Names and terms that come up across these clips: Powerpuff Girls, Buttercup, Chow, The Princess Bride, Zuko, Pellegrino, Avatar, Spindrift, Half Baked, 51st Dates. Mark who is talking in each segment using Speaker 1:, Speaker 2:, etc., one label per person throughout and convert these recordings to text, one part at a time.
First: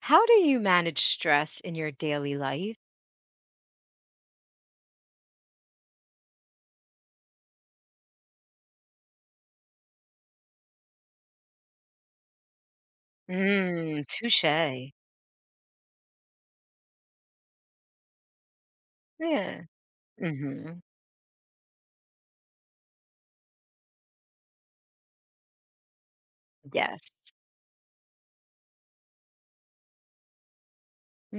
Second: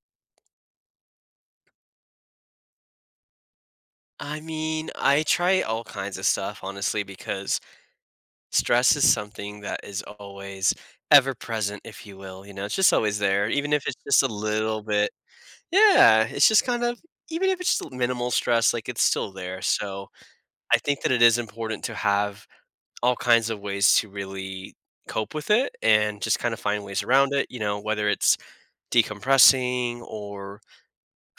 Speaker 1: How do you manage stress in your daily life?
Speaker 2: I mean, I try all kinds of stuff, honestly, because stress is something that is always ever present, if you will. You know, it's just always there, even if it's
Speaker 1: Mm,
Speaker 2: just a little
Speaker 1: touche.
Speaker 2: bit. Yeah, it's just kind of, even if it's just minimal stress, like, it's still there.
Speaker 1: Yeah.
Speaker 2: So I
Speaker 1: Mhm.
Speaker 2: think that it is important to have all kinds of ways to really cope with it and just kind of find
Speaker 1: Yes.
Speaker 2: ways around it, you know, whether it's decompressing or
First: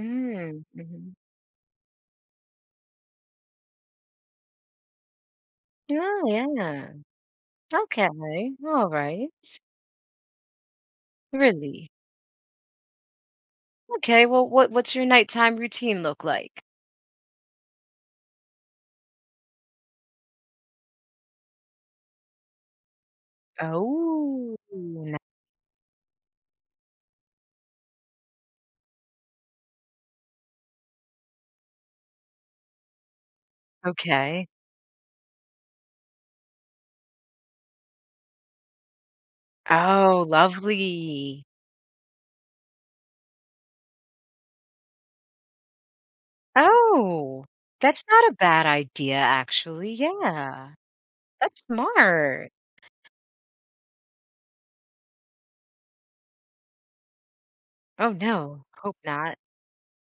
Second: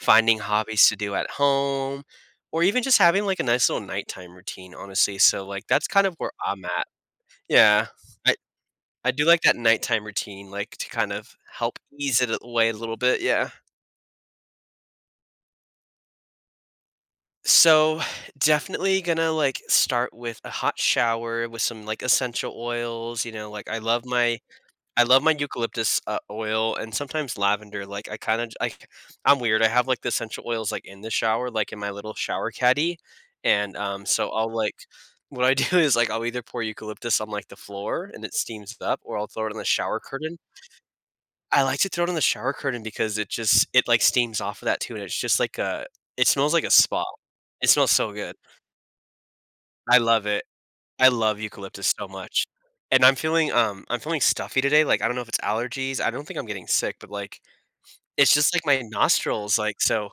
Speaker 2: finding hobbies to do
Speaker 1: mhm.
Speaker 2: at home, or even just having, like, a nice little nighttime routine, honestly, so, like, that's kind of
Speaker 1: Oh,
Speaker 2: where I'm at.
Speaker 1: yeah.
Speaker 2: Yeah.
Speaker 1: Okay.
Speaker 2: I
Speaker 1: All
Speaker 2: I do
Speaker 1: right.
Speaker 2: like that nighttime routine, like, to kind of help
Speaker 1: Really?
Speaker 2: ease it away a little bit, yeah.
Speaker 1: Okay, well, what's your nighttime routine look like?
Speaker 2: So, definitely gonna, like, start with a hot shower with some, like, essential oils, you know, like,
Speaker 1: Oh,
Speaker 2: I
Speaker 1: n
Speaker 2: love my eucalyptus, oil and sometimes lavender, like, I kinda like, I'm weird, I have, like, the essential oils, like, in the shower, like, in my little shower caddy, and, so
Speaker 1: okay.
Speaker 2: I'll, like, what I do is, like, I'll either pour eucalyptus on, like, the floor and it steams up, or I'll throw it on the shower
Speaker 1: Oh,
Speaker 2: curtain.
Speaker 1: lovely.
Speaker 2: I like to throw it on the shower curtain because it just like, steams off of that too, and it's just like a it smells like a spa.
Speaker 1: Oh,
Speaker 2: It smells
Speaker 1: that's
Speaker 2: so
Speaker 1: not a
Speaker 2: good.
Speaker 1: bad idea, actually,
Speaker 2: I love it.
Speaker 1: yeah.
Speaker 2: I love
Speaker 1: That's
Speaker 2: eucalyptus so much.
Speaker 1: smart.
Speaker 2: And I'm feeling stuffy today, like, I don't know if it's allergies, I don't think I'm getting sick, but, like,
Speaker 1: Oh,
Speaker 2: it's just, like,
Speaker 1: no.
Speaker 2: my
Speaker 1: Hope not.
Speaker 2: nostrils, like, so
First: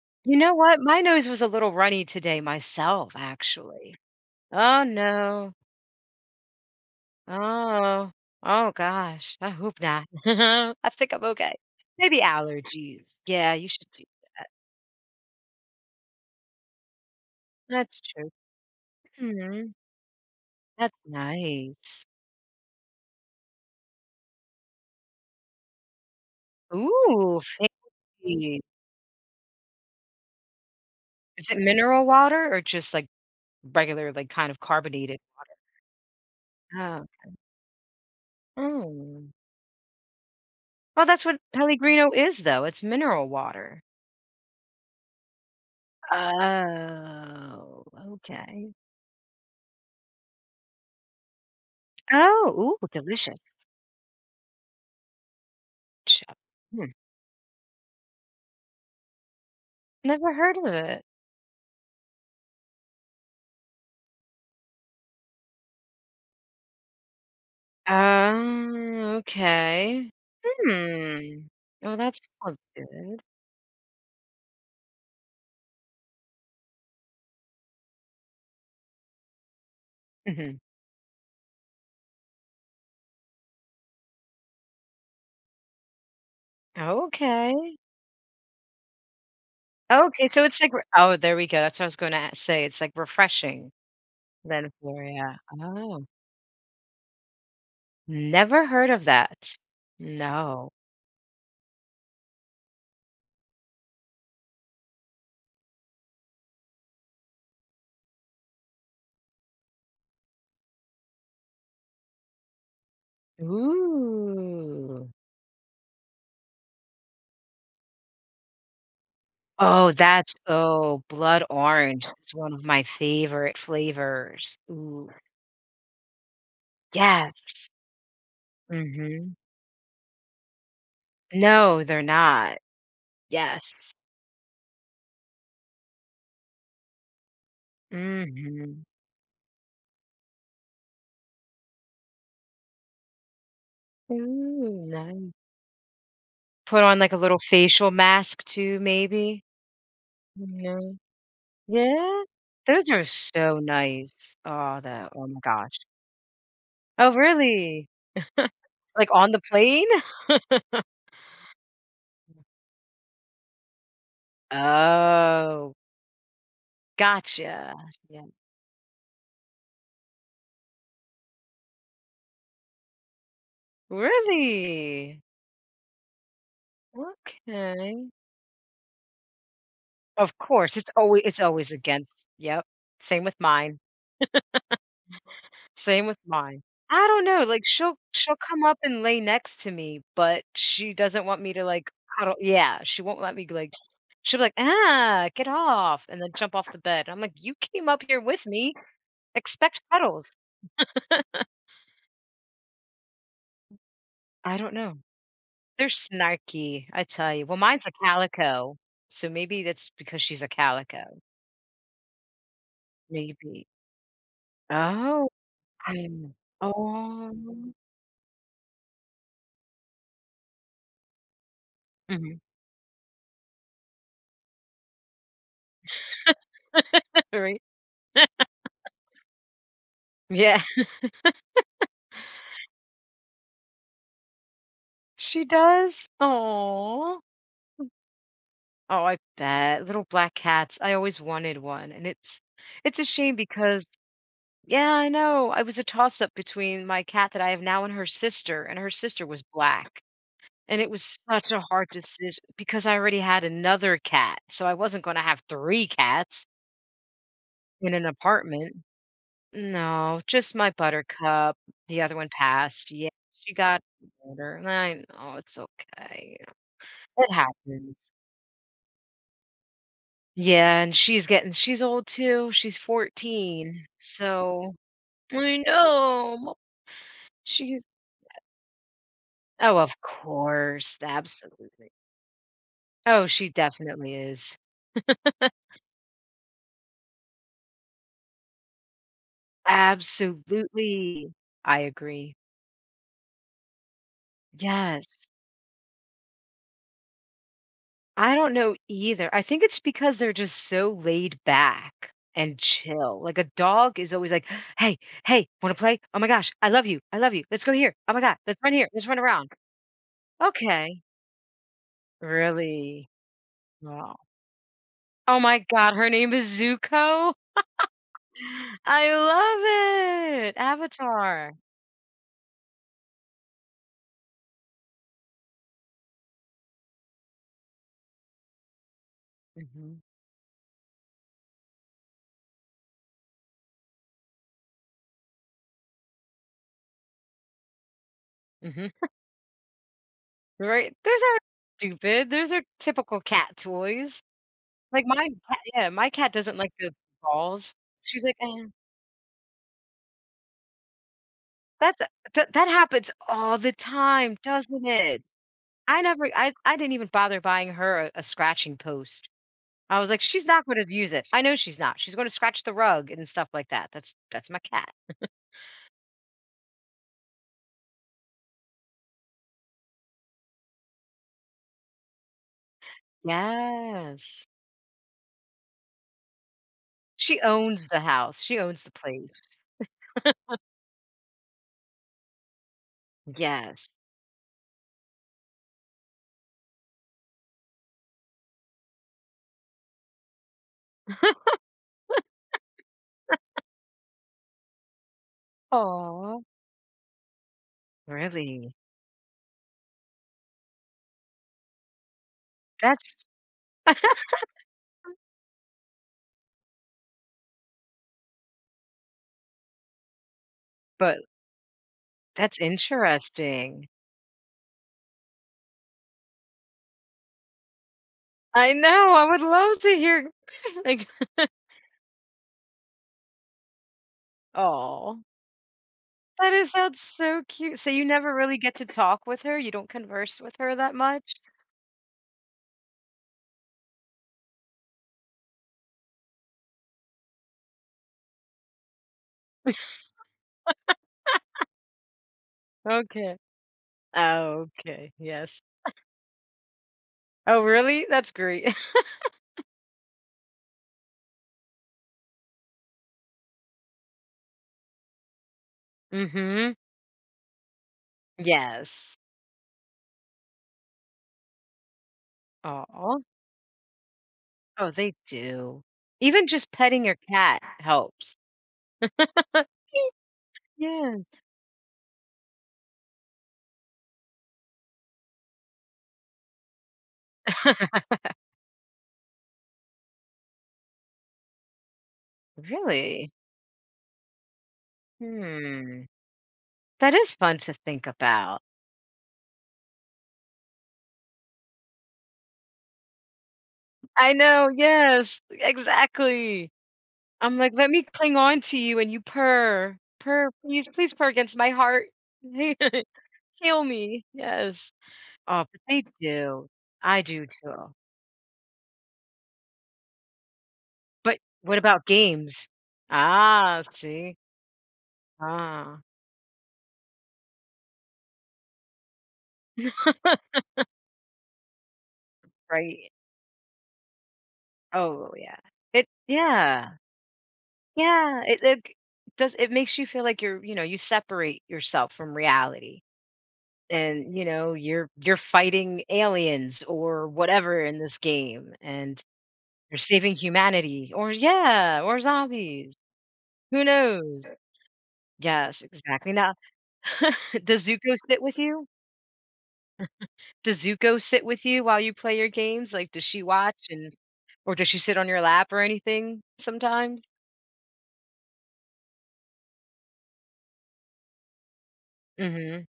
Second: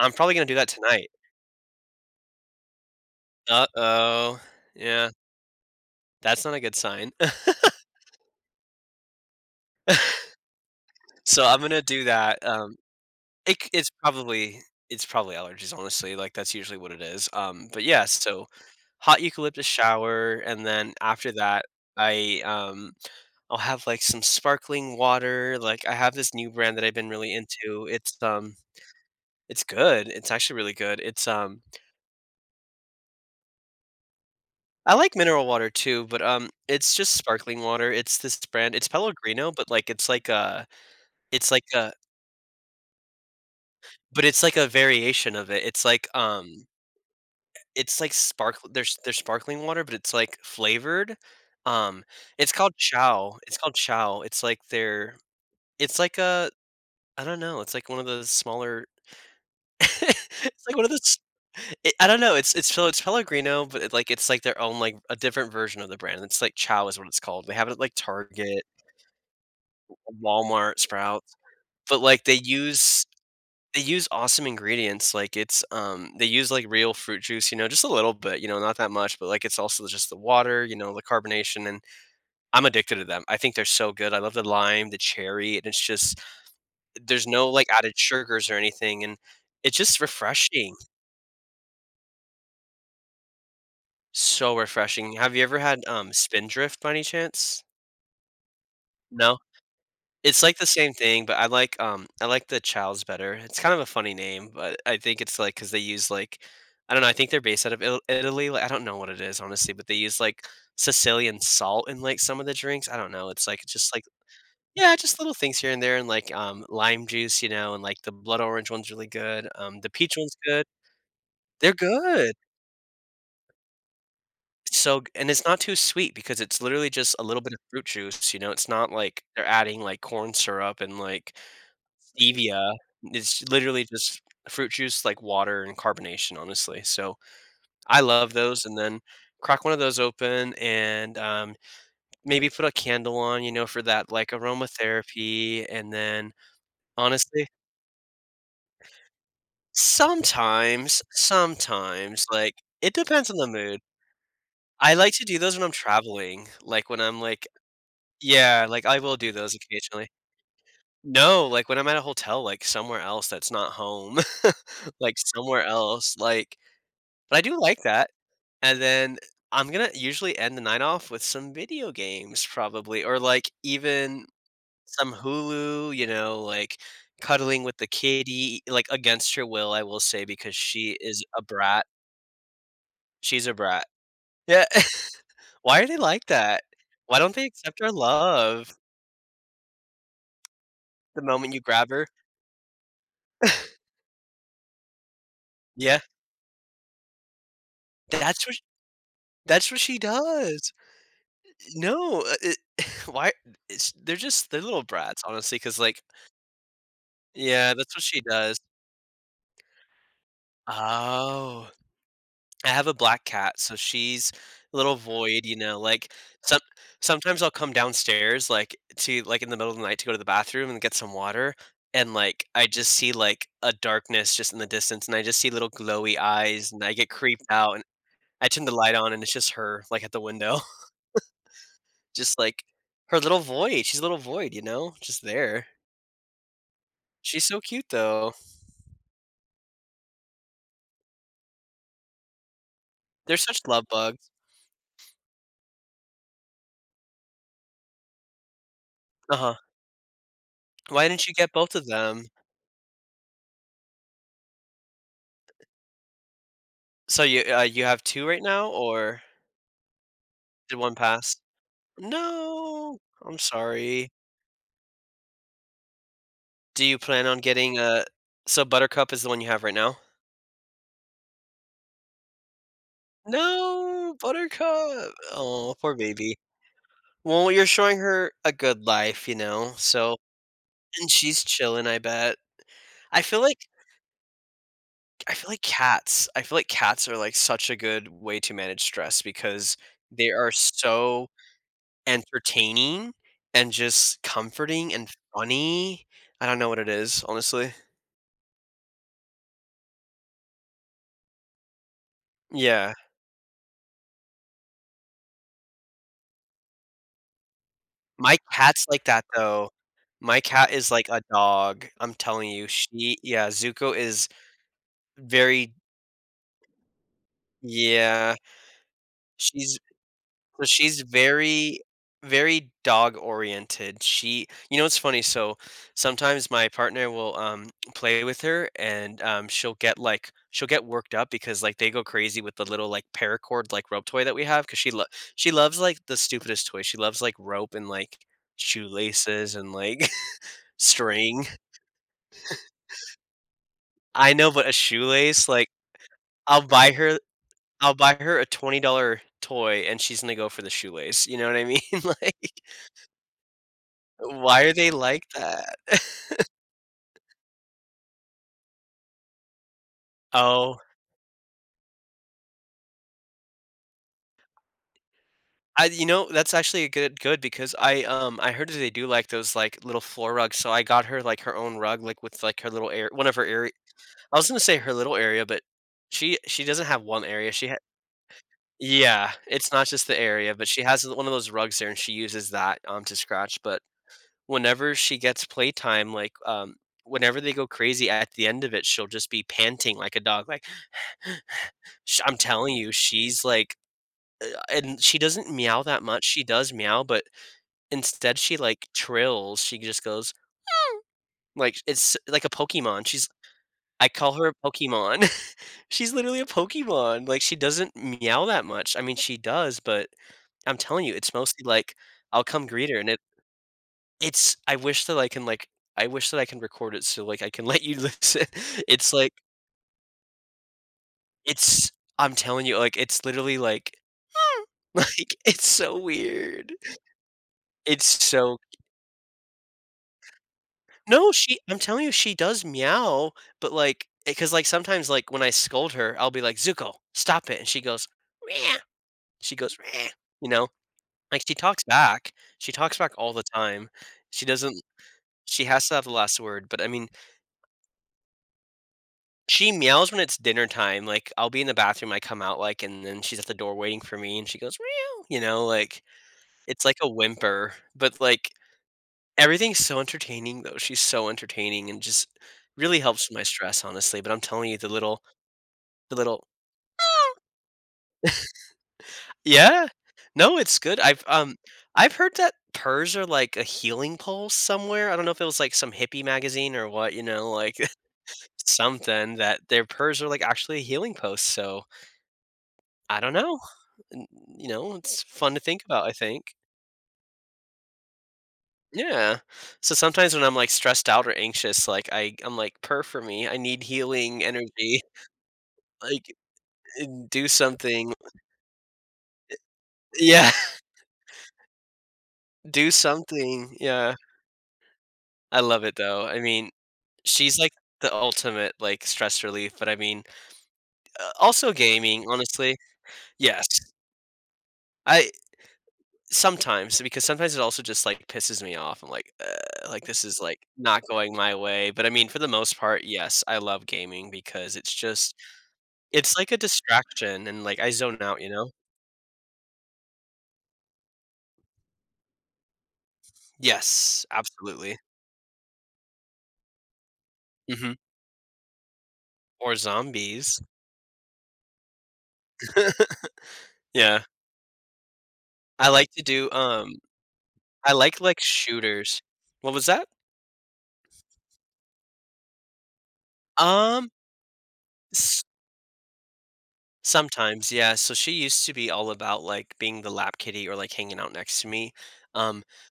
Speaker 2: I'm probably
Speaker 1: You
Speaker 2: gonna
Speaker 1: know
Speaker 2: do that
Speaker 1: what? My
Speaker 2: tonight.
Speaker 1: nose was a little runny today myself, actually.
Speaker 2: Uh-oh.
Speaker 1: Oh,
Speaker 2: Yeah,
Speaker 1: no.
Speaker 2: that's not a good sign.
Speaker 1: Oh. Oh, gosh. I hope not. I think I'm
Speaker 2: So
Speaker 1: okay.
Speaker 2: I'm gonna do
Speaker 1: Maybe
Speaker 2: that,
Speaker 1: allergies. Yeah,
Speaker 2: it c
Speaker 1: you should do.
Speaker 2: it's probably allergies, honestly, like, that's usually what it is, but
Speaker 1: That's
Speaker 2: yeah,
Speaker 1: true.
Speaker 2: so hot eucalyptus
Speaker 1: Mm,
Speaker 2: shower, and then
Speaker 1: that's
Speaker 2: after that,
Speaker 1: nice.
Speaker 2: I I'll have, like, some sparkling water, like, I have this new brand that I've been really
Speaker 1: Ooh,
Speaker 2: into, it's, um,
Speaker 1: fancy.
Speaker 2: it's good, it's actually really good, it's,
Speaker 1: Is it
Speaker 2: um,
Speaker 1: mineral water or just, like, regular, like, kind of
Speaker 2: I like
Speaker 1: carbonated?
Speaker 2: mineral water too, but, it's
Speaker 1: Oh.
Speaker 2: just sparkling water, it's this brand it's
Speaker 1: Mm.
Speaker 2: Pellegrino, but, like,
Speaker 1: Well, that's what
Speaker 2: it's like a
Speaker 1: Pellegrino is, though. It's mineral water.
Speaker 2: but it's like a variation of it, it's like, um,
Speaker 1: Oh,
Speaker 2: it's like sparkl
Speaker 1: okay.
Speaker 2: there's sparkling water, but it's, like, flavored, um, it's called
Speaker 1: Oh, ooh,
Speaker 2: Chow.
Speaker 1: delicious.
Speaker 2: It's called Chow. It's like their it's like
Speaker 1: Chop.
Speaker 2: a
Speaker 1: Hmm.
Speaker 2: I don't know, it's like one of those smaller
Speaker 1: Never heard
Speaker 2: it's
Speaker 1: of
Speaker 2: like one of
Speaker 1: it.
Speaker 2: those it I don't know, it's so it's Pellegrino, but it, like, it's like their own, like, a different version of the brand. It's like Chow is what it's called. They have it at, like, Target,
Speaker 1: Oh, okay.
Speaker 2: Walmart, Sprouts,
Speaker 1: Hmm. Oh,
Speaker 2: but,
Speaker 1: that
Speaker 2: like,
Speaker 1: sounds good.
Speaker 2: they use awesome ingredients, like, it's, um, they use, like, real fruit juice, you know, just a little bit, you know, not that much, but, like, it's also just the
Speaker 1: Mhm.
Speaker 2: water, you know, the carbonation, and I'm addicted to them. I think they're so good. I love the lime, the cherry, and it's just there's no, like,
Speaker 1: Okay.
Speaker 2: added sugars or anything, and it's just
Speaker 1: Okay, so it's like
Speaker 2: refreshing.
Speaker 1: re oh, there we go. That's what I was gonna say. It's like refreshing
Speaker 2: So
Speaker 1: then for,
Speaker 2: refreshing. Have
Speaker 1: yeah.
Speaker 2: you ever had,
Speaker 1: Oh,
Speaker 2: Spindrift by any chance?
Speaker 1: never heard of
Speaker 2: No?
Speaker 1: that.
Speaker 2: It's like the
Speaker 1: No.
Speaker 2: same thing, but I like the Chow's better. It's kind of a funny name, but I think it's, like, because they use, like, I don't know, I think they're based out of Ital Italy, like, I don't know what it is, honestly, but they use, like, Sicilian salt in, like, some of the drinks. I don't know, it's, like, just, like, yeah,
Speaker 1: Ooh.
Speaker 2: just little things here and there and, like, lime juice, you know, and, like, the blood orange one's really good, the
Speaker 1: Oh,
Speaker 2: peach
Speaker 1: that's
Speaker 2: one's good.
Speaker 1: oh, blood
Speaker 2: They're
Speaker 1: orange is
Speaker 2: good.
Speaker 1: one of my favorite flavors.
Speaker 2: So
Speaker 1: Ooh,
Speaker 2: g and it's not too sweet because it's literally just a little bit of
Speaker 1: yes.
Speaker 2: fruit juice, you know, it's
Speaker 1: Mm.
Speaker 2: not like
Speaker 1: Mhm.
Speaker 2: they're adding, like, corn syrup and, like,
Speaker 1: No, they're not.
Speaker 2: stevia. It's
Speaker 1: Yes.
Speaker 2: literally just fruit juice, like, water and carbonation, honestly, so I
Speaker 1: Mm.
Speaker 2: love those, and
Speaker 1: Mhm.
Speaker 2: then crack one of those open and, maybe put a candle on, you know, for that, like,
Speaker 1: Ooh, nice.
Speaker 2: aromatherapy, and then
Speaker 1: Put on, like, a little
Speaker 2: honestly,
Speaker 1: facial mask too, maybe. No.
Speaker 2: sometimes,
Speaker 1: Yeah?
Speaker 2: sometimes, like,
Speaker 1: Those
Speaker 2: it
Speaker 1: are
Speaker 2: depends on the
Speaker 1: so
Speaker 2: mood.
Speaker 1: nice. Oh,
Speaker 2: I
Speaker 1: that
Speaker 2: like to
Speaker 1: oh
Speaker 2: do
Speaker 1: my
Speaker 2: those when I'm
Speaker 1: gosh.
Speaker 2: traveling, like, when
Speaker 1: Oh,
Speaker 2: I'm, like,
Speaker 1: really?
Speaker 2: yeah, like, I
Speaker 1: Like,
Speaker 2: will
Speaker 1: on
Speaker 2: do
Speaker 1: the
Speaker 2: those
Speaker 1: plane?
Speaker 2: occasionally. No, like, when I'm at a hotel, like, somewhere else that's not home, like, somewhere
Speaker 1: Oh,
Speaker 2: else, like but I do
Speaker 1: gotcha.
Speaker 2: like that,
Speaker 1: Yeah.
Speaker 2: and then I'm gonna usually end the night off with some video games probably, or, like, even some
Speaker 1: Really?
Speaker 2: Hulu, you know, like, cuddling with the
Speaker 1: Okay.
Speaker 2: kitty, like, against her will, I will say,
Speaker 1: Of
Speaker 2: because
Speaker 1: course, it's
Speaker 2: she
Speaker 1: always
Speaker 2: is
Speaker 1: it's
Speaker 2: a
Speaker 1: always
Speaker 2: brat.
Speaker 1: against, yep, same with
Speaker 2: She's a
Speaker 1: mine.
Speaker 2: brat. Yeah. Why are they
Speaker 1: Same with
Speaker 2: like
Speaker 1: mine.
Speaker 2: that?
Speaker 1: I
Speaker 2: Why
Speaker 1: don't
Speaker 2: don't
Speaker 1: know,
Speaker 2: they
Speaker 1: like,
Speaker 2: accept our
Speaker 1: she'll come
Speaker 2: love
Speaker 1: up and lay next to me, but she
Speaker 2: the
Speaker 1: doesn't want me
Speaker 2: moment you
Speaker 1: to,
Speaker 2: grab
Speaker 1: like,
Speaker 2: her?
Speaker 1: cuddle. Yeah, she won't let me, like, she'll be like, "Ah, get
Speaker 2: Yeah,
Speaker 1: off," and then jump off the bed. I'm like, "You came up here with
Speaker 2: that's what
Speaker 1: me,
Speaker 2: that's what
Speaker 1: expect
Speaker 2: she
Speaker 1: cuddles."
Speaker 2: does. No, it why it's they're just
Speaker 1: I
Speaker 2: they're
Speaker 1: don't
Speaker 2: little
Speaker 1: know.
Speaker 2: brats, honestly. Because
Speaker 1: They're
Speaker 2: like,
Speaker 1: snarky, I tell you. Well,
Speaker 2: yeah,
Speaker 1: mine's a
Speaker 2: that's what she does.
Speaker 1: calico, so maybe that's because she's a calico.
Speaker 2: Oh, I have a black cat,
Speaker 1: Maybe.
Speaker 2: so she's a little
Speaker 1: Oh,
Speaker 2: void, you know, like,
Speaker 1: I'm
Speaker 2: some sometimes I'll come
Speaker 1: oh.
Speaker 2: downstairs, like, to like, in the middle of the night to go to the bathroom and get some water, and,
Speaker 1: Mhm.
Speaker 2: like, I just see, like, a darkness just in the distance, and I just see little glowy eyes, and I get creeped
Speaker 1: Right?
Speaker 2: out, and I turn the light on, and it's just her, like, at the window.
Speaker 1: Yeah.
Speaker 2: Just like her little void. She's a little void, you know, just
Speaker 1: She
Speaker 2: there.
Speaker 1: does? Oh.
Speaker 2: She's so cute though.
Speaker 1: Oh, I bet. Little black cats. I always wanted one. And it's a shame
Speaker 2: They're such love
Speaker 1: because,
Speaker 2: bugs.
Speaker 1: yeah, I know. I was a toss up between my cat that I have now and her sister was
Speaker 2: Uh-huh.
Speaker 1: black. And it
Speaker 2: Why
Speaker 1: was
Speaker 2: didn't you
Speaker 1: such
Speaker 2: get
Speaker 1: a
Speaker 2: both of
Speaker 1: hard
Speaker 2: them?
Speaker 1: decision because I already had another cat. So I wasn't going to have three cats
Speaker 2: So you
Speaker 1: in
Speaker 2: have
Speaker 1: an
Speaker 2: 2 right now
Speaker 1: apartment.
Speaker 2: or
Speaker 1: No, just my
Speaker 2: did 1 pass?
Speaker 1: Buttercup. The other one passed.
Speaker 2: No.
Speaker 1: Yeah,
Speaker 2: I'm
Speaker 1: she got
Speaker 2: sorry.
Speaker 1: older. And I know it's okay.
Speaker 2: Do you plan
Speaker 1: It
Speaker 2: on getting
Speaker 1: happens.
Speaker 2: a so Buttercup is the one you have right now?
Speaker 1: Yeah, and she's old too, she's 14,
Speaker 2: No,
Speaker 1: so
Speaker 2: Buttercup.
Speaker 1: I
Speaker 2: Oh, poor baby.
Speaker 1: know, mo
Speaker 2: Well, you're
Speaker 1: she's.
Speaker 2: showing her a good life, you know,
Speaker 1: Oh, of
Speaker 2: so
Speaker 1: course,
Speaker 2: and she's chilling,
Speaker 1: absolutely.
Speaker 2: I bet. I
Speaker 1: Oh,
Speaker 2: feel
Speaker 1: she
Speaker 2: like
Speaker 1: definitely is.
Speaker 2: I feel like cats are like such a good way to manage stress because they are so
Speaker 1: Absolutely. I agree.
Speaker 2: entertaining and just comforting
Speaker 1: Yes.
Speaker 2: and funny. I don't know what it is, honestly.
Speaker 1: I don't know either, I think it's because they're just so laid back and
Speaker 2: Yeah.
Speaker 1: chill, like, a dog is always like, "Hey, hey, wanna play? Oh my gosh, I love you, let's go here, oh my
Speaker 2: My
Speaker 1: god, let's run
Speaker 2: cat's
Speaker 1: here,
Speaker 2: like
Speaker 1: let's run
Speaker 2: that
Speaker 1: around."
Speaker 2: though. My cat is
Speaker 1: Okay.
Speaker 2: like a dog. I'm telling you.
Speaker 1: Really?
Speaker 2: She yeah, Zuko
Speaker 1: Wow.
Speaker 2: is
Speaker 1: Oh my
Speaker 2: very
Speaker 1: god, her name is Zuko?
Speaker 2: yeah.
Speaker 1: I
Speaker 2: She's
Speaker 1: love it!
Speaker 2: so she's
Speaker 1: Avatar.
Speaker 2: very, very dog oriented. She, you know, it's funny. So sometimes my partner will play with her, and she'll get
Speaker 1: Mhm,
Speaker 2: like she'll get worked up because like they go crazy with the little like paracord like rope toy that we have because she lo- she loves like the stupidest toys. She loves like rope and like
Speaker 1: mhm.
Speaker 2: shoelaces and like
Speaker 1: Right? Those are
Speaker 2: string.
Speaker 1: stupid, those are typical cat toys.
Speaker 2: I know, but a
Speaker 1: Like, my
Speaker 2: shoelace
Speaker 1: cat,
Speaker 2: like
Speaker 1: yeah, my cat doesn't
Speaker 2: I'll
Speaker 1: like the
Speaker 2: buy her
Speaker 1: balls.
Speaker 2: I'll buy
Speaker 1: She's like,
Speaker 2: her a
Speaker 1: "Eh."
Speaker 2: $20 toy, and she's gonna go for the shoelace. You know what I mean?
Speaker 1: That's
Speaker 2: Like.
Speaker 1: that happens all the time,
Speaker 2: Why are
Speaker 1: doesn't
Speaker 2: they
Speaker 1: it?
Speaker 2: like that?
Speaker 1: I never I I didn't even bother buying her a scratching post. I was like, "She's not
Speaker 2: Oh,
Speaker 1: gonna use it." I know she's not, she's gonna scratch the rug and stuff like that. That's my cat.
Speaker 2: I you know, that's actually a good because I heard that they do like those, like, little floor rugs, so I got her, like, her own rug, like, with, like, her little ar one of her area I
Speaker 1: Yes.
Speaker 2: was gonna say her little area, but she doesn't have one
Speaker 1: She
Speaker 2: area, she ha
Speaker 1: owns the house, she owns the place.
Speaker 2: yeah, it's not just the area, but she has one of those rugs there, and she uses that, to scratch, but
Speaker 1: Yes.
Speaker 2: whenever she gets playtime, like, whenever they go crazy at the end of it, she'll just be panting like a dog, like, sh I'm telling you, she's, like, uh, and she doesn't meow that much, she
Speaker 1: Oh,
Speaker 2: does meow, but instead she,
Speaker 1: really?
Speaker 2: like, trills, she just goes like, it's like a Pokemon,
Speaker 1: That's
Speaker 2: she's I call her a Pokemon. She's literally a Pokemon, like, she doesn't meow that much, I mean, she does, but I'm telling you,
Speaker 1: but
Speaker 2: it's mostly, like, I'll
Speaker 1: that's
Speaker 2: come greet her, and it
Speaker 1: interesting.
Speaker 2: it's I wish that I can, like, I wish that I can record it so, like, I can let you listen.
Speaker 1: I
Speaker 2: It's
Speaker 1: know, I
Speaker 2: like
Speaker 1: would love to hear like,
Speaker 2: it's I'm telling you, like, it's literally like
Speaker 1: oh,
Speaker 2: like, it's so
Speaker 1: that is
Speaker 2: weird.
Speaker 1: sounds so cute. So you
Speaker 2: It's
Speaker 1: never
Speaker 2: so
Speaker 1: really get to talk with her? You don't converse with her that
Speaker 2: no,
Speaker 1: much?
Speaker 2: she I'm telling you, she does meow, but, like, because like, sometimes, like, when I scold her, I'll be like, "Zuko, stop it," and she goes, "Meow." She goes, "Meow," you know? Like, she talks back. She talks back all
Speaker 1: Okay.
Speaker 2: the time. She
Speaker 1: Oh,
Speaker 2: doesn't
Speaker 1: okay, yes.
Speaker 2: she has to have the last word, but, I mean,
Speaker 1: Oh, really? That's great.
Speaker 2: she meows when it's dinner time, like, I'll be in the bathroom, I come out, like, and then she's at the door waiting for me, and she goes, "Meow," you know? Like,
Speaker 1: Mhm.
Speaker 2: it's like a whimper, but, like,
Speaker 1: Yes.
Speaker 2: everything's so entertaining, though, she's so entertaining and just really
Speaker 1: Oh.
Speaker 2: helps with my stress, honestly, but I'm telling you, the
Speaker 1: Oh, they
Speaker 2: little
Speaker 1: do.
Speaker 2: the little
Speaker 1: Even just petting your cat helps.
Speaker 2: Yeah. No, it's good.
Speaker 1: Yeah.
Speaker 2: I've I've heard that purrs are like a healing pulse somewhere. I don't know if it was, like, some hippie magazine or what, you know, like, something that their purrs are, like, actually a healing post, so I don't
Speaker 1: Really?
Speaker 2: know, n you know, it's fun to think
Speaker 1: Hmm.
Speaker 2: about, I think.
Speaker 1: That is fun to think about.
Speaker 2: Yeah. So sometimes when I'm, like, stressed out or anxious, like, I'm like, "Purr for me, I need
Speaker 1: I
Speaker 2: healing
Speaker 1: know,
Speaker 2: energy."
Speaker 1: yes,
Speaker 2: Like
Speaker 1: exactly.
Speaker 2: And do
Speaker 1: I'm like, "Let me
Speaker 2: something
Speaker 1: cling on to you and you purr.
Speaker 2: Yeah,
Speaker 1: Purr, please, please purr against my heart.
Speaker 2: do something,
Speaker 1: Heal
Speaker 2: yeah.
Speaker 1: me." Yes.
Speaker 2: I
Speaker 1: Oh, but
Speaker 2: love it
Speaker 1: they
Speaker 2: though, I
Speaker 1: do.
Speaker 2: mean,
Speaker 1: I do
Speaker 2: she's like
Speaker 1: too.
Speaker 2: the ultimate, like, stress relief, but I mean,
Speaker 1: But
Speaker 2: also
Speaker 1: what about
Speaker 2: gaming,
Speaker 1: games?
Speaker 2: honestly. Yes,
Speaker 1: Ah, see?
Speaker 2: I
Speaker 1: Ah.
Speaker 2: sometimes, because sometimes it also just, like, pisses me off, I'm like, "Ugh," like, "This is, like, not going my way," but I mean, for the most part,
Speaker 1: Right.
Speaker 2: yes, I love gaming because it's
Speaker 1: Oh,
Speaker 2: just
Speaker 1: yeah. It,
Speaker 2: it's like a
Speaker 1: yeah.
Speaker 2: distraction and, like, I zone out,
Speaker 1: Yeah,
Speaker 2: you
Speaker 1: it
Speaker 2: know?
Speaker 1: it does it makes you feel like you're, you separate yourself from reality.
Speaker 2: Yes,
Speaker 1: And you know
Speaker 2: absolutely.
Speaker 1: you're fighting aliens or whatever
Speaker 2: Mhm.
Speaker 1: in this game, and
Speaker 2: Or
Speaker 1: you're saving
Speaker 2: zombies.
Speaker 1: humanity, or yeah, or zombies, who
Speaker 2: Yeah.
Speaker 1: knows, yes,
Speaker 2: I like to
Speaker 1: exactly,
Speaker 2: do,
Speaker 1: now. does
Speaker 2: I
Speaker 1: zuko
Speaker 2: like,
Speaker 1: sit with you
Speaker 2: shooters. What was that?
Speaker 1: does zuko sit with you while you play your games, like, does she watch,
Speaker 2: Um,
Speaker 1: and, or does she sit on your
Speaker 2: s
Speaker 1: lap or anything sometimes?
Speaker 2: sometimes, yeah, so she used to be all about, like, being the lap kitty or, like, hanging out next to me, um,
Speaker 1: Mm-hmm.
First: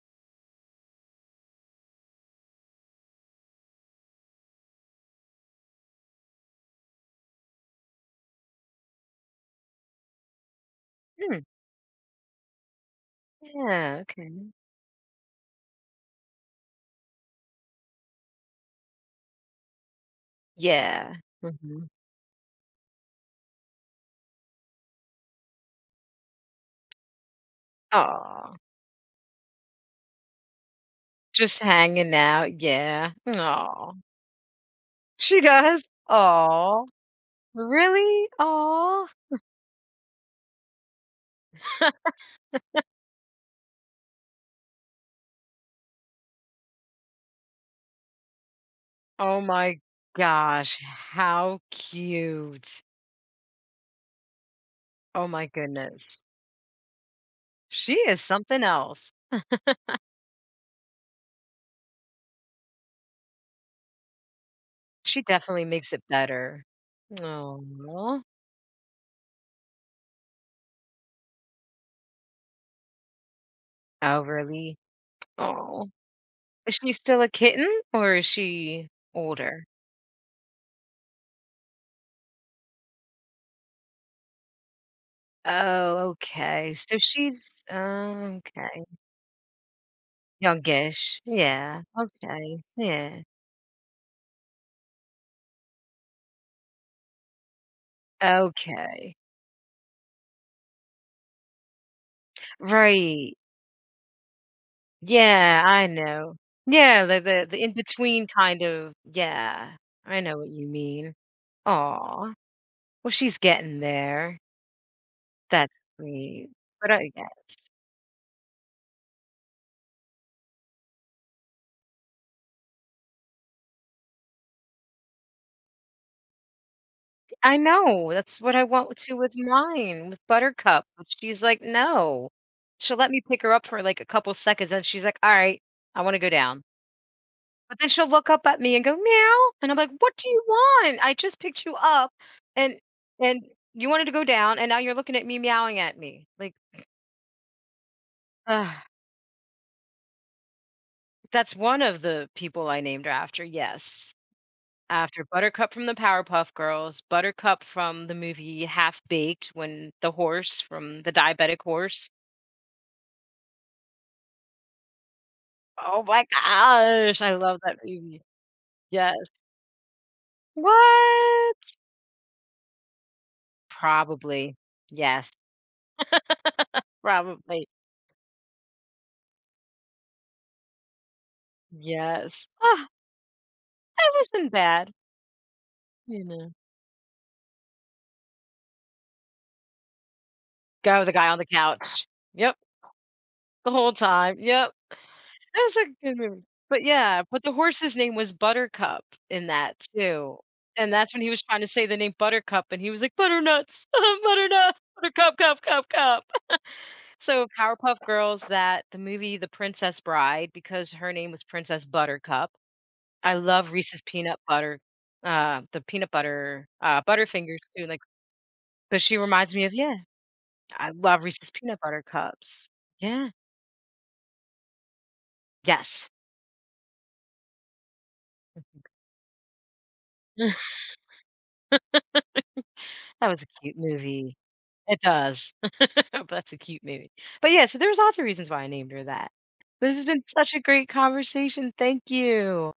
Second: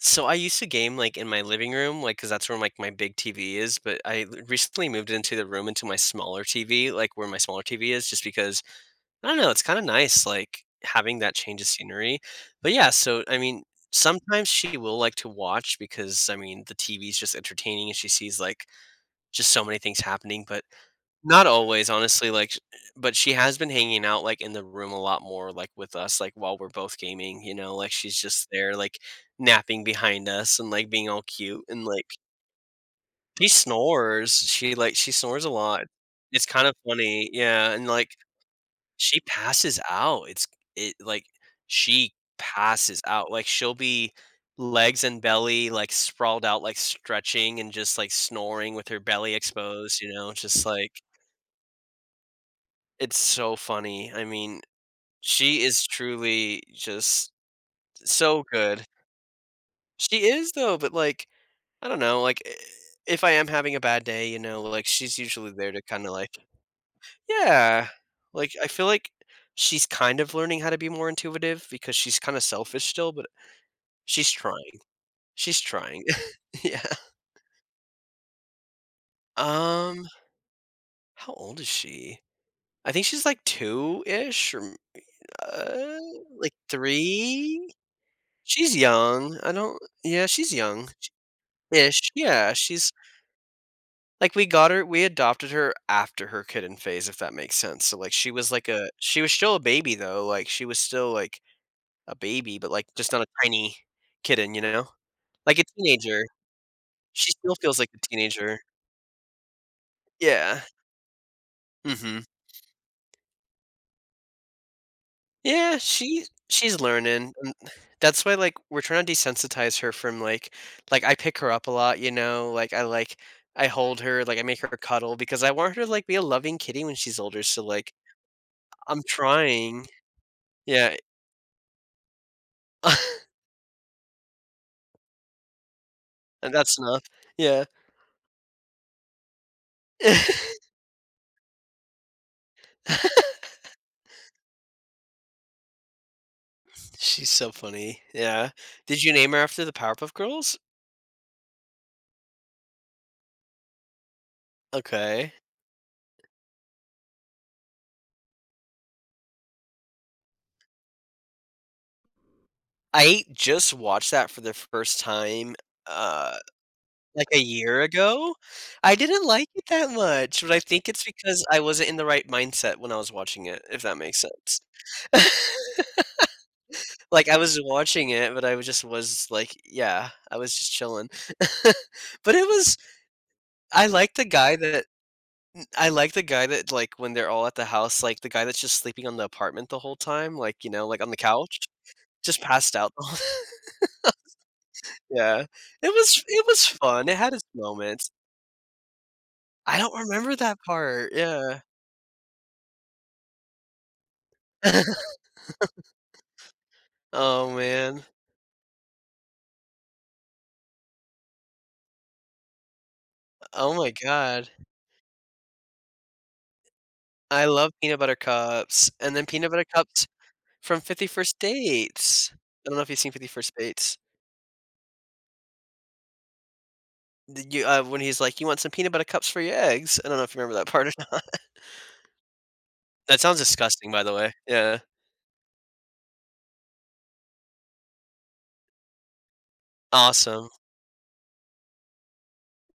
Speaker 2: so I used to game, like, in my living room, like because that's where, like, my big TV is, but I l recently moved into the room into my smaller TV, like, where my smaller TV is just because, I don't know, it's kinda nice, like, having that
Speaker 1: Mm.
Speaker 2: change of scenery, but yeah, so, I mean,
Speaker 1: Yeah,
Speaker 2: sometimes
Speaker 1: okay.
Speaker 2: she will like to watch because, I mean, the TV's just entertaining and she sees, like, just so many things happening, but
Speaker 1: Yeah.
Speaker 2: not
Speaker 1: Mm-hmm.
Speaker 2: always, honestly, like, sh but she has been hanging out, like, in the room a lot more, like, with us, like, while we're both gaming, you know, like, she's just
Speaker 1: Oh,
Speaker 2: there, like, napping behind us and, like, being all
Speaker 1: just
Speaker 2: cute and, like
Speaker 1: hanging out, yeah.
Speaker 2: she
Speaker 1: Oh,
Speaker 2: snores. She
Speaker 1: she
Speaker 2: snores a
Speaker 1: does.
Speaker 2: lot. It's kind of
Speaker 1: Oh.
Speaker 2: funny, yeah, and, like,
Speaker 1: Really? Oh.
Speaker 2: she passes out. It like, she passes out, like, she'll be legs and belly, like, sprawled out, like, stretching and just, like, snoring with her belly
Speaker 1: Oh my
Speaker 2: exposed, you know, just
Speaker 1: gosh,
Speaker 2: like
Speaker 1: how cute.
Speaker 2: it's so funny. I mean,
Speaker 1: Oh my
Speaker 2: she is
Speaker 1: goodness.
Speaker 2: truly just
Speaker 1: She is
Speaker 2: so
Speaker 1: something
Speaker 2: good.
Speaker 1: else.
Speaker 2: She is though, but like, I don't know, like, I if I am having a bad day, you know, like, she's
Speaker 1: She
Speaker 2: usually
Speaker 1: definitely
Speaker 2: there to
Speaker 1: makes it
Speaker 2: kinda like
Speaker 1: better.
Speaker 2: Yeah.
Speaker 1: Aw.
Speaker 2: Like, I feel like she's kind of learning how to be more intuitive because she's kinda selfish still, but
Speaker 1: Oh,
Speaker 2: she's
Speaker 1: really?
Speaker 2: trying. She's
Speaker 1: Oh,
Speaker 2: trying.
Speaker 1: is
Speaker 2: Yeah.
Speaker 1: she still a kitten, or is she older?
Speaker 2: Um, how old is she? I think she's like 2-ish or m uh,
Speaker 1: Oh,
Speaker 2: like
Speaker 1: okay. So she's
Speaker 2: 3?
Speaker 1: oh,
Speaker 2: She's
Speaker 1: okay.
Speaker 2: young. I don't yeah, she's
Speaker 1: Youngish. Yeah.
Speaker 2: young-ish. Yeah,
Speaker 1: Okay.
Speaker 2: she's
Speaker 1: Yeah.
Speaker 2: like, we got her we adopted her after her kitten phase, if that makes sense. So, like,
Speaker 1: Okay.
Speaker 2: she was still a baby, though. Like, she was still, like, a baby, but, like, just not a
Speaker 1: Right.
Speaker 2: tiny kitten, you know? Like a
Speaker 1: Yeah, I
Speaker 2: teenager.
Speaker 1: know. Yeah, the
Speaker 2: She
Speaker 1: the
Speaker 2: still
Speaker 1: the in
Speaker 2: feels like a
Speaker 1: between,
Speaker 2: teenager.
Speaker 1: kind of, yeah, I know what
Speaker 2: Yeah.
Speaker 1: you mean.
Speaker 2: Mhm.
Speaker 1: Aw, well, she's getting there. That's
Speaker 2: Yeah, she
Speaker 1: sweet.
Speaker 2: she's
Speaker 1: But I yeah,
Speaker 2: learning, and that's why, like, we're trying to desensitize her from, like, I pick her up a lot, you know? Like, I hold her, like, I make her cuddle because I want her to, like, be a loving kitty when she's older,
Speaker 1: I
Speaker 2: so, like,
Speaker 1: know, that's what I want
Speaker 2: I'm
Speaker 1: to with
Speaker 2: trying.
Speaker 1: mine, with Buttercup,
Speaker 2: Yeah,
Speaker 1: but she's like, "No." She'll let me pick her up for, like, a couple seconds, and she's like, "Alright, I wanna go
Speaker 2: and
Speaker 1: down."
Speaker 2: that's enough. Yeah.
Speaker 1: But then she'll look up at me and go, "Meow," and I'm like, "What do you want? I just picked you up, and and you wanted to go down, and now you're looking at me meowing at me." Like.
Speaker 2: She's so funny. Yeah.
Speaker 1: Uh,
Speaker 2: Did you name her after the Powerpuff Girls?
Speaker 1: that's one of the people I named her after, yes. After
Speaker 2: Okay.
Speaker 1: Buttercup from the Powerpuff Girls, Buttercup from the movie Half Baked when the horse, from the diabetic horse.
Speaker 2: I just watched that for the first time,
Speaker 1: Oh my
Speaker 2: uh
Speaker 1: gosh,
Speaker 2: like
Speaker 1: I
Speaker 2: a
Speaker 1: love that
Speaker 2: year
Speaker 1: movie.
Speaker 2: ago? I
Speaker 1: Yes.
Speaker 2: didn't like it that much, but I think it's because I
Speaker 1: What?
Speaker 2: wasn't in the right mindset when I was watching it, if that makes
Speaker 1: Probably.
Speaker 2: sense.
Speaker 1: Yes.
Speaker 2: Like, I was
Speaker 1: Probably.
Speaker 2: watching it, but I was like, yeah, I was just chilling. But it
Speaker 1: Yes.
Speaker 2: was
Speaker 1: Oh,
Speaker 2: I
Speaker 1: that
Speaker 2: like the
Speaker 1: wasn't
Speaker 2: guy that
Speaker 1: bad.
Speaker 2: I like the
Speaker 1: You
Speaker 2: guy
Speaker 1: know.
Speaker 2: that, like, when they're all at the house, like, the guy that's just sleeping on the apartment the whole time, like, you know,
Speaker 1: Guy
Speaker 2: like,
Speaker 1: with
Speaker 2: on
Speaker 1: the
Speaker 2: the
Speaker 1: guy on the
Speaker 2: couch,
Speaker 1: couch.
Speaker 2: just
Speaker 1: Yep.
Speaker 2: passed out.
Speaker 1: The whole time. Yep.
Speaker 2: Yeah.
Speaker 1: That's a
Speaker 2: It
Speaker 1: good movie.
Speaker 2: was
Speaker 1: But
Speaker 2: fun, it
Speaker 1: yeah,
Speaker 2: had its
Speaker 1: but the horse's
Speaker 2: moments.
Speaker 1: name was Buttercup in that
Speaker 2: I don't remember
Speaker 1: too,
Speaker 2: that
Speaker 1: and
Speaker 2: part,
Speaker 1: that's when he was
Speaker 2: yeah.
Speaker 1: trying to say the name Buttercup, and he was like, "Butternuts, butternut, buttercup, cup, cup, cup." So
Speaker 2: Oh,
Speaker 1: Powerpuff
Speaker 2: man.
Speaker 1: Girls, that the movie The Princess Bride, because her name was Princess Buttercup. I
Speaker 2: Oh
Speaker 1: love
Speaker 2: my
Speaker 1: Reese's peanut
Speaker 2: god.
Speaker 1: butter, the peanut butter,
Speaker 2: I
Speaker 1: Butterfingers
Speaker 2: love
Speaker 1: too.
Speaker 2: peanut
Speaker 1: Like,
Speaker 2: butter cups,
Speaker 1: but
Speaker 2: and
Speaker 1: she
Speaker 2: then peanut
Speaker 1: reminds
Speaker 2: butter
Speaker 1: me of, yeah,
Speaker 2: cups from
Speaker 1: I love
Speaker 2: 51st
Speaker 1: Reese's peanut butter
Speaker 2: Dates. I
Speaker 1: cups.
Speaker 2: don't know if you've seen
Speaker 1: Yeah,
Speaker 2: 51st Dates.
Speaker 1: yes,
Speaker 2: The you when he's like, "You want some peanut butter cups for your eggs?" I don't know if you remember that part or not. That
Speaker 1: that
Speaker 2: sounds
Speaker 1: was a cute
Speaker 2: disgusting, by the way.
Speaker 1: movie.
Speaker 2: Yeah.
Speaker 1: It does. That's a cute, maybe. But yeah, so there's lots of reasons why I named her that. This has been
Speaker 2: Awesome.
Speaker 1: such a great conversation. Thank you.